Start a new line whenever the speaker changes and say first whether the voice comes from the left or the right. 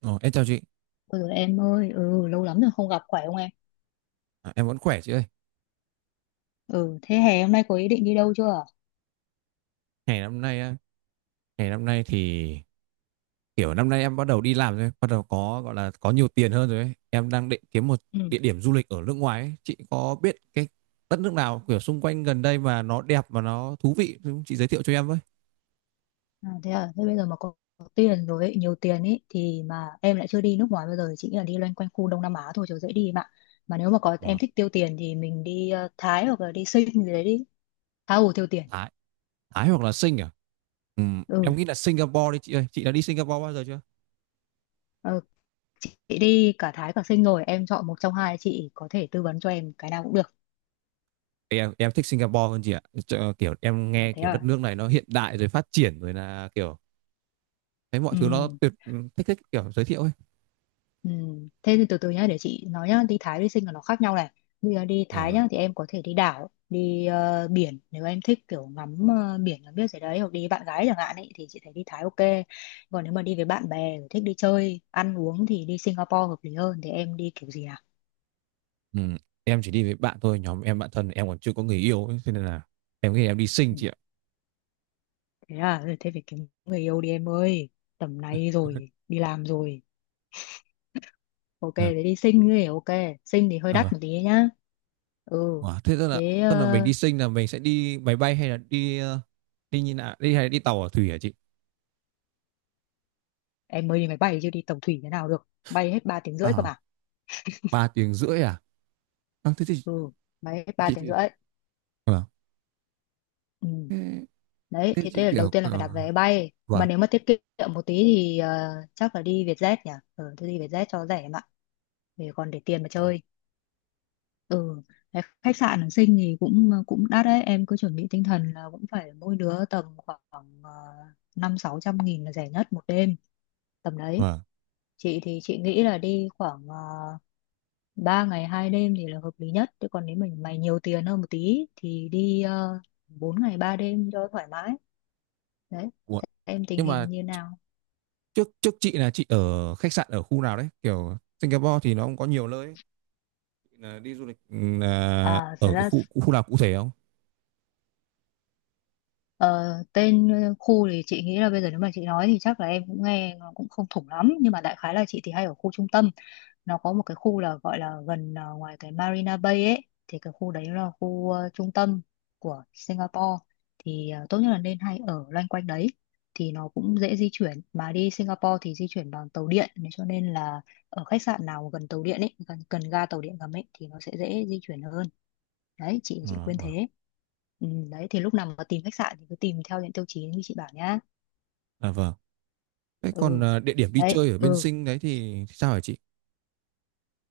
right: Ồ, em chào chị,
left: Ừ em ơi, lâu lắm rồi không gặp, khỏe không em?
right: em vẫn khỏe chị ơi.
left: Ừ, thế hè hôm nay có ý định đi đâu chưa?
right: Ngày năm nay á, ngày năm nay thì kiểu năm nay em bắt đầu đi làm rồi, bắt đầu có gọi là có nhiều tiền hơn rồi ấy. Em đang định kiếm một địa
left: Ừ.
right: điểm du lịch ở nước ngoài ấy. Chị có biết cái đất nước nào kiểu xung quanh gần đây mà nó đẹp và nó thú vị không? Chị giới thiệu cho em với.
left: À, thế bây giờ mà có tiền rồi ấy, nhiều tiền ấy thì mà em lại chưa đi nước ngoài bao giờ, chỉ nghĩ là đi loanh quanh khu Đông Nam Á thôi cho dễ đi em ạ. Mà nếu mà có
right: Ờ,
left: em thích tiêu tiền thì mình đi Thái hoặc là đi Sing gì đấy đi. Tha hồ tiêu tiền.
right: Thái, Thái hoặc là Sing à? Ừ, em
left: Ừ.
right: nghĩ là Singapore đi chị ơi. Chị đã đi Singapore bao giờ chưa?
left: Ờ, chị đi cả Thái cả Sing rồi, em chọn một trong hai chị có thể tư vấn cho em cái nào cũng được.
right: Em thích Singapore hơn chị ạ. Kiểu em
left: À
right: nghe
left: thế
right: kiểu đất
left: à.
right: nước này nó hiện đại rồi phát triển rồi là kiểu thấy mọi
left: Ừ.
right: thứ nó tuyệt, thích thích kiểu giới thiệu ấy.
left: Ừ. Thế thì từ từ nhá, để chị nói nhá. Đi Thái đi Sinh là nó khác nhau này. Bây giờ đi
right: À,
left: Thái
right: vâng.
left: nhá thì em có thể đi đảo, đi biển, nếu em thích kiểu ngắm biển là biết rồi đấy, hoặc đi với bạn gái chẳng hạn ấy thì chị thấy đi Thái ok. Còn nếu mà đi với bạn bè thích đi chơi ăn uống thì đi Singapore hợp lý hơn. Thì em đi kiểu gì nào?
right: Ừ, em chỉ đi với bạn thôi, nhóm em bạn thân em còn chưa có người yêu ấy, cho nên là em nghĩ em đi
left: Ừ.
right: Sinh chị ạ.
left: Thế à. Ừ, thế phải kiếm người yêu đi em ơi, tầm này rồi đi làm rồi. Ok,
right: Dạ.
left: thế đi Sinh thì ok. Sinh thì hơi
right: À, vâng.
left: đắt một tí nhá. Ừ.
right: Wow, thế tức là
left: Thế
right: tức là mình đi Sinh là mình sẽ đi máy bay hay là đi như nào, đi hay là đi tàu ở thủy hả chị?
left: em mới đi máy bay chứ đi tàu thủy thế nào được, bay hết 3 tiếng rưỡi cơ mà.
right: À, 3 tiếng rưỡi à, à thế thì
left: Ừ, bay hết ba
right: chị
left: tiếng
right: thì.
left: rưỡi
right: Vâng.
left: Ừ.
right: Thế,
left: Đấy,
right: thế
left: thế thế
right: chị
left: là đầu
right: kiểu
left: tiên là phải đặt vé bay,
right: vâng,
left: mà nếu mà tiết kiệm một tí thì chắc là đi Vietjet nhỉ. Ừ, tôi đi Vietjet cho rẻ em ạ, để còn để tiền mà
right: vâng.
left: chơi. Ừ. Cái khách sạn ở Sinh thì cũng cũng đắt đấy, em cứ chuẩn bị tinh thần là cũng phải mỗi đứa tầm khoảng ờ, 500-600 nghìn là rẻ nhất một đêm, tầm đấy.
right: Vâng.
left: Chị thì chị nghĩ là đi khoảng 3 ngày 2 đêm thì là hợp lý nhất, chứ còn nếu mình mày nhiều tiền hơn một tí thì đi 4 ngày 3 đêm cho thoải mái. Đấy,
right: Ủa.
left: em tình
right: Nhưng mà
left: hình như nào?
right: trước trước chị là chị ở khách sạn ở khu nào đấy? Kiểu Singapore thì nó cũng có nhiều nơi ấy. Chị là đi du lịch, là
left: À, thật
right: ở cái
left: ra
right: khu khu nào cụ thể không?
left: khu thì chị nghĩ là bây giờ nếu mà chị nói thì chắc là em cũng nghe nó cũng không thủng lắm, nhưng mà đại khái là chị thì hay ở khu trung tâm. Nó có một cái khu là gọi là gần ngoài cái Marina Bay ấy, thì cái khu đấy là khu trung tâm của Singapore. Thì tốt nhất là nên hay ở loanh quanh đấy, thì nó cũng dễ di chuyển. Mà đi Singapore thì di chuyển bằng tàu điện nên cho nên là ở khách sạn nào gần tàu điện ấy, gần ga tàu điện ngầm ấy, thì nó sẽ dễ di chuyển hơn. Đấy, chị
right: À,
left: khuyên
right: vâng.
left: thế. Ừ, đấy thì lúc nào mà tìm khách sạn thì cứ tìm theo những tiêu chí như chị bảo nhá.
right: À, vâng. Thế còn
left: Ừ.
right: địa điểm đi
left: Đấy.
right: chơi ở bên
left: Ừ.
right: Sinh đấy thì sao hả chị?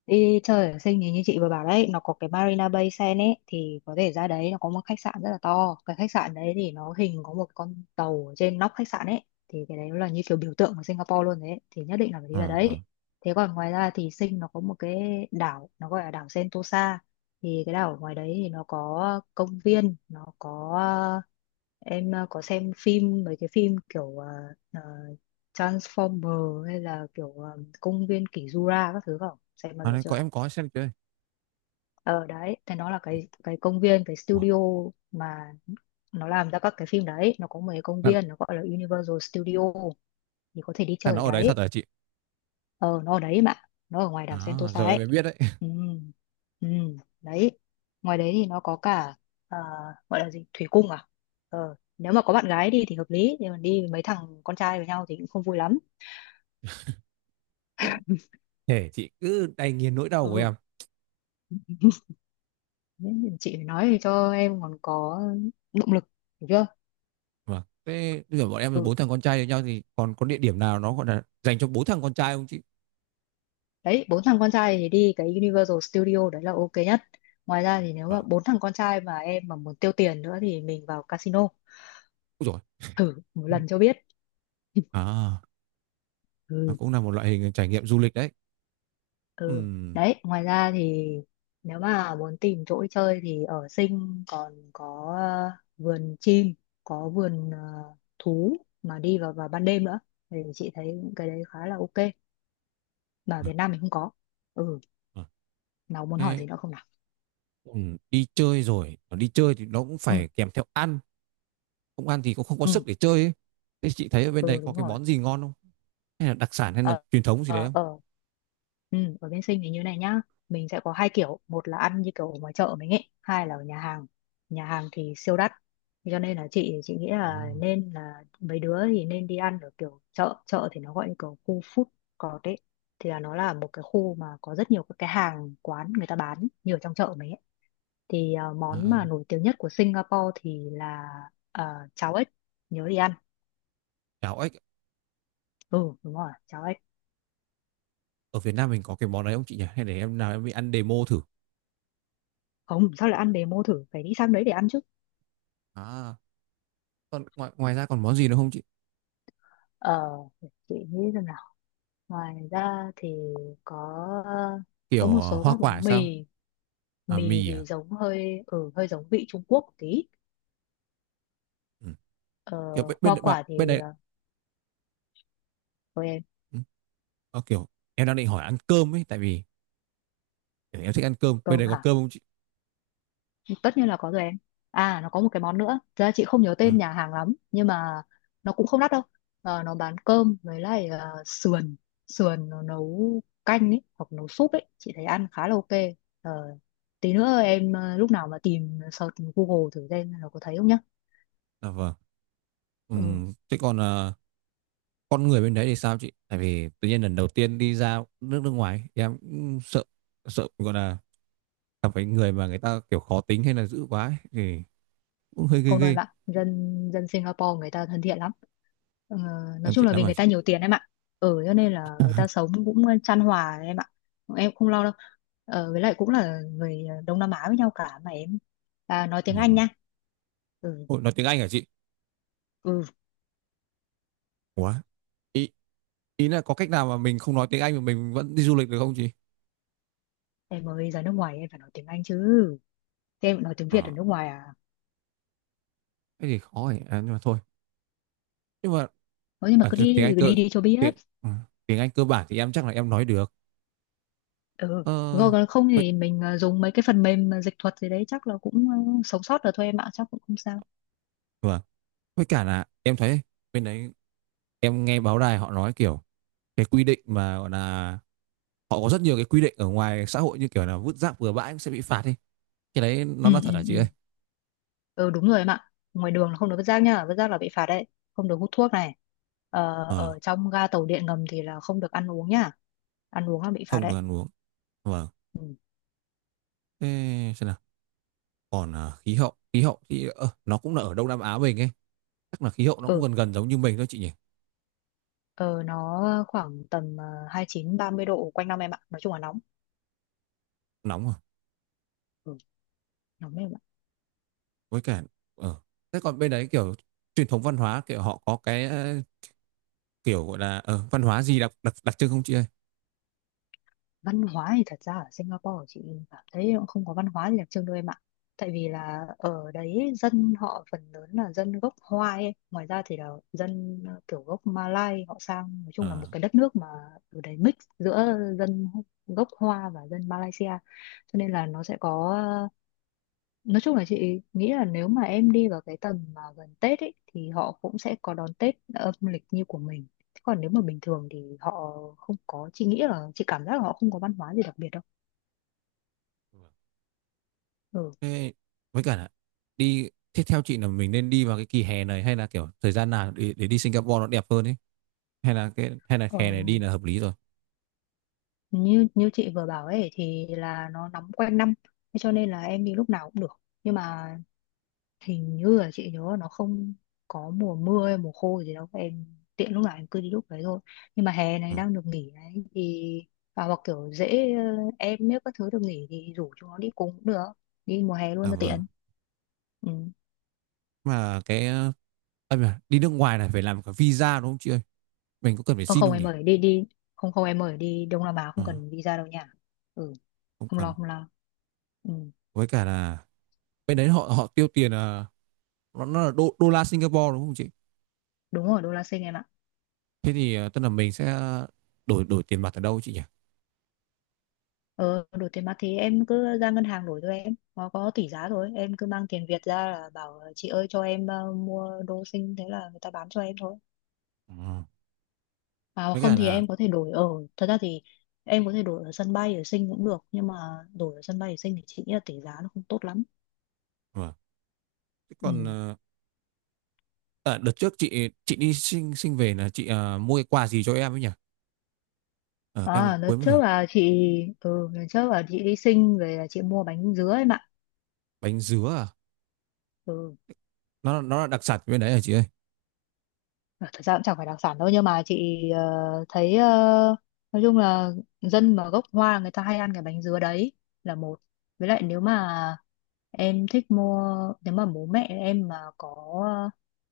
left: Đi chơi ở Sing thì như chị vừa bảo đấy, nó có cái Marina Bay Sands ấy, thì có thể ra đấy. Nó có một khách sạn rất là to, cái khách sạn đấy thì nó hình có một con tàu ở trên nóc khách sạn ấy, thì cái đấy nó là như kiểu biểu tượng của Singapore luôn đấy, thì nhất định là phải đi ra
right: À
left: đấy.
right: vâng.
left: Thế còn ngoài ra thì Sinh nó có một cái đảo, nó gọi là đảo Sentosa. Thì cái đảo ngoài đấy thì nó có công viên, nó có, em có xem phim mấy cái phim kiểu ờ, Transformer hay là kiểu công viên kỷ Jura các thứ không, xem bao
right: À
left: giờ
right: đấy,
left: chưa?
right: có em có xem chơi.
left: Ờ, đấy thì nó là cái công viên, cái
right: Ủa,
left: studio mà nó làm ra các cái phim đấy. Nó có một cái công
right: là,
left: viên nó gọi là Universal Studio, thì có thể đi
right: là
left: chơi ở
right: nó ở đấy thật
left: đấy.
right: hả chị?
left: Ờ, nó ở đấy mà, nó ở ngoài đảo
right: À,
left: Sentosa
right: giờ em
left: ấy.
right: mới biết đấy.
left: Ừ. Ừ. Đấy. Ngoài đấy thì nó có cả, à, gọi là gì, thủy cung à. Ờ, nếu mà có bạn gái đi thì hợp lý, nhưng mà đi với mấy thằng con trai với nhau thì cũng không vui lắm.
right: Thế chị cứ đay nghiến nỗi đau của
left: Ừ,
right: em.
left: nên chị phải nói cho em còn có động lực, hiểu chưa?
right: Vâng. Thế bây giờ bọn em là
left: Ừ,
right: bốn thằng con trai với nhau thì còn có địa điểm nào nó gọi là dành cho bốn thằng con trai không chị?
left: đấy, bốn thằng con trai thì đi cái Universal Studio đấy là ok nhất. Ngoài ra thì nếu mà
right: Vâng.
left: bốn thằng con trai mà em mà muốn tiêu tiền nữa thì mình vào casino
right: Ôi dồi.
left: thử một lần cho biết.
right: À, nó
left: Ừ.
right: cũng là một loại hình trải nghiệm du lịch đấy.
left: Ừ,
right: Ừm.
left: đấy, ngoài ra thì nếu mà muốn tìm chỗ đi chơi thì ở Sing còn có vườn chim, có vườn thú mà đi vào vào ban đêm nữa, thì chị thấy cái đấy khá là ok, mà ở
right: Vâng,
left: Việt Nam mình không có. Ừ,
right: vâng.
left: nào muốn hỏi
right: Thế,
left: gì nữa không nào?
right: đi chơi rồi, đi chơi thì nó cũng
left: Ừ,
right: phải kèm theo ăn. Không ăn thì cũng không có
left: ừ,
right: sức để chơi ấy. Thế chị thấy ở bên đấy
left: ừ,
right: có
left: đúng
right: cái
left: rồi.
right: món gì ngon không? Hay là đặc sản hay là
left: Ờ,
right: truyền thống gì đấy
left: ờ,
right: không?
left: ờ, Ừ, ở bên Sinh thì như này nhá, mình sẽ có hai kiểu, một là ăn như kiểu ở ngoài chợ mình ấy, hai là ở nhà hàng. Nhà hàng thì siêu đắt. Thế cho nên là chị nghĩ
right: Ờ,
left: là nên là mấy đứa thì nên đi ăn ở kiểu chợ chợ thì nó gọi như kiểu khu food court ấy, thì là nó là một cái khu mà có rất nhiều các cái hàng quán người ta bán như ở trong chợ mình ấy. Thì món
right: à,
left: mà nổi tiếng nhất của Singapore thì là ờ, cháo ếch, nhớ đi ăn.
right: cháo ếch
left: Ừ, đúng rồi, cháo ếch.
right: ở Việt Nam mình có cái món đấy không chị nhỉ? Hay để em nào em đi ăn demo thử.
left: Không, sao lại ăn demo thử, phải đi sang đấy để ăn chứ.
right: À, còn ngoài ngoài ra còn món gì nữa không chị?
left: Ờ, chị nghĩ rằng là ngoài ra thì có có
right: Kiểu
left: một số
right: hoa
left: các
right: quả
left: món
right: sao?
left: mì.
right: À
left: Mì
right: mì à?
left: thì giống hơi giống vị Trung Quốc một tí.
right: Ừ.
left: ờ,
right: Kiểu
left: hoa quả thì
right: bên đấy.
left: ờ, thôi em.
right: Ừ. Ờ, kiểu em đang định hỏi ăn cơm ấy, tại vì kiểu em thích ăn cơm. Bên
left: Cơm
right: đấy có
left: hả,
right: cơm không chị?
left: tất nhiên là có rồi em. À, nó có một cái món nữa, thật ra chị không nhớ tên
right: À,
left: nhà hàng lắm nhưng mà nó cũng không đắt đâu. Ờ, nó bán cơm với lại sườn. Sườn nó nấu canh ấy hoặc nấu súp ấy, chị thấy ăn khá là ok. Ờ, tí nữa em lúc nào mà tìm, search Google thử xem nó có thấy không nhá.
right: dạ vâng. Ừ.
left: Ừ.
right: Thế còn con người bên đấy thì sao chị? Tại vì tự nhiên lần đầu tiên đi ra nước nước ngoài em cũng sợ, gọi là gặp phải người mà người ta kiểu khó tính hay là dữ quá ấy, thì cũng hơi ghê
left: Không đâu em
right: ghê.
left: ạ, dân dân Singapore người ta thân thiện lắm. Ờ, nói
right: Em
left: chung
right: thiện
left: là
right: lắm
left: vì
right: hả
left: người
right: chị?
left: ta nhiều tiền em ạ, ở cho nên là người ta sống cũng chan hòa em ạ, em không lo đâu. Ờ, với lại cũng là người Đông Nam Á với nhau cả mà em. À, nói tiếng Anh
right: Ừ.
left: nha. Ừ.
right: Ôi, nói tiếng Anh hả chị?
left: Ừ,
right: Ủa? Ý, là có cách nào mà mình không nói tiếng Anh mà mình vẫn đi du lịch được không chị?
left: em mới ra nước ngoài em phải nói tiếng Anh chứ. Thế em nói tiếng Việt ở
right: À,
left: nước ngoài à?
right: thế thì khó rồi. À, nhưng mà thôi. Nhưng mà
left: Nói, nhưng mà
right: à,
left: cứ
right: thì tiếng Anh
left: đi đi
right: cơ
left: đi cho
right: tiếng
left: biết.
right: ừ, tiếng Anh cơ bản thì em chắc là em nói được.
left: Ừ,
right: Ờ
left: rồi còn không
right: vậy,
left: thì mình dùng mấy cái phần mềm dịch thuật gì đấy, chắc là cũng sống sót được thôi em ạ, chắc cũng không sao.
right: vâng. Với cả là em thấy bên đấy, em nghe báo đài họ nói kiểu cái quy định mà gọi là họ có rất nhiều cái quy định ở ngoài xã hội như kiểu là vứt rác bừa bãi cũng sẽ bị phạt đi, cái đấy nó
left: Ừ.
right: là
left: Ừ,
right: thật hả chị ơi?
left: ừ, ừ, đúng rồi em ạ. Ngoài đường là không được vứt rác nha, vứt rác là bị phạt đấy. Không được hút thuốc này. Ờ,
right: Ờ,
left: ở trong ga tàu điện ngầm thì là không được ăn uống nha, ăn uống là bị phạt
right: không
left: đấy.
right: được ăn uống. Vâng. Thế xem nào, còn khí hậu, thì nó cũng là ở Đông Nam Á mình ấy, chắc là khí hậu nó cũng
left: Ừ.
right: gần gần giống như mình thôi chị nhỉ.
left: Ờ, nó khoảng tầm 29-30 độ quanh năm em ạ, nói chung là nóng.
right: Nóng rồi.
left: Ừ, nóng.
right: Với cả, ờ thế còn bên đấy kiểu truyền thống văn hóa, kiểu họ có cái kiểu gọi là văn hóa gì đặc đặc đặc trưng không chị ơi?
left: Văn hóa thì thật ra ở Singapore chị cảm thấy cũng không có văn hóa gì đặc trưng đâu em ạ. Tại vì là ở đấy dân họ phần lớn là dân gốc Hoa ấy. Ngoài ra thì là dân kiểu gốc Malay họ sang. Nói chung là một
right: Ờ.
left: cái đất nước mà ở đấy mix giữa dân gốc Hoa và dân Malaysia, cho nên là nó sẽ có. Nói chung là chị nghĩ là nếu mà em đi vào cái tầm mà gần Tết ấy, thì họ cũng sẽ có đón Tết âm lịch như của mình. Thế còn nếu mà bình thường thì họ không có, chị nghĩ là chị cảm giác là họ không có văn hóa gì đặc biệt đâu. Ừ.
right: Thế với cả là đi tiếp theo chị, là mình nên đi vào cái kỳ hè này hay là kiểu thời gian nào để đi Singapore nó đẹp hơn ấy, hay là cái, hay là
left: Ờ,
right: hè này đi là hợp lý rồi.
left: như như chị vừa bảo ấy thì là nó nóng quanh năm, thế cho nên là em đi lúc nào cũng được. Nhưng mà hình như là chị nhớ là nó không có mùa mưa hay mùa khô gì đâu em, tiện lúc nào em cứ đi lúc đấy thôi. Nhưng mà hè
right: Ừ.
left: này đang được nghỉ đấy thì, à, hoặc kiểu dễ, em nếu các thứ được nghỉ thì rủ chúng nó đi cùng cũng được, đi mùa hè luôn
right: À,
left: cho
right: vâng.
left: tiện. Ừ.
right: Mà cái à, mà đi nước ngoài này phải làm cả visa đúng không chị ơi, mình có cần phải
left: Ờ,
right: xin
left: không
right: không
left: em
right: nhỉ?
left: ơi đi đi, không không em ơi, đi Đông Nam Á
right: Ờ,
left: không cần visa đâu nha. Ừ,
right: không
left: không lo
right: cần.
left: không lo. Ừ.
right: Với cả là bên đấy họ họ tiêu tiền là nó là đô la Singapore đúng không chị?
left: Đúng rồi, đô la Sinh em ạ.
right: Thế thì tức là mình sẽ đổi đổi tiền mặt ở đâu chị nhỉ?
left: Ờ, đổi tiền mặt thì em cứ ra ngân hàng đổi cho em, nó có tỷ giá rồi, em cứ mang tiền Việt ra là bảo chị ơi cho em mua đô Sinh, thế là người ta bán cho em thôi.
right: Ờ,
left: Mà
right: với
left: không
right: cả
left: thì
right: là
left: em có thể đổi ở, thật ra thì em có thể đổi ở sân bay ở Sinh cũng được, nhưng mà đổi ở sân bay ở Sinh thì chị nghĩ là tỷ giá nó không tốt lắm.
right: vâng. Thế
left: Ừ.
right: còn ờ, đợt trước chị đi sinh sinh về là chị mua cái quà gì cho em ấy nhỉ? Ờ, em
left: À, lần
right: quên mất rồi.
left: trước là chị, ừ lần trước là chị đi Sing về là chị mua bánh dứa em ạ.
right: Bánh dứa à?
left: Ừ.
right: Nó là đặc sản bên đấy hả chị ơi?
left: Ờ, thật ra cũng chẳng phải đặc sản đâu, nhưng mà chị thấy nói chung là dân mà gốc Hoa người ta hay ăn cái bánh dứa đấy là một. Với lại nếu mà em thích mua, nếu mà bố mẹ em mà có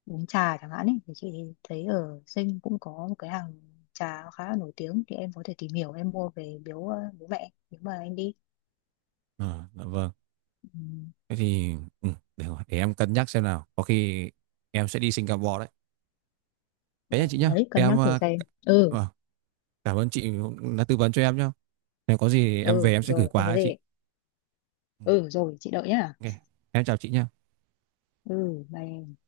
left: ờ, uống trà chẳng hạn ấy thì chị thấy ở Sinh cũng có một cái hàng trà khá là nổi tiếng, thì em có thể tìm hiểu em mua về biếu bố mẹ nếu mà em đi.
right: Ờ, dạ vâng.
left: Ừ.
right: Thế thì ừ, rồi, để em cân nhắc xem nào. Có khi em sẽ đi Singapore đấy.
left: Ừ,
right: Thế nha chị nhá.
left: đấy, cân nhắc thử xem. Ừ,
right: Ờ, cảm ơn chị đã tư vấn cho em nhá. Nếu có gì em về
left: ừ
right: em sẽ gửi
left: rồi không
right: quà
left: có
right: cho chị.
left: gì.
right: Ừ,
left: Ừ rồi chị đợi nhá.
right: ok. Em chào chị nhá.
left: Ừ bye em.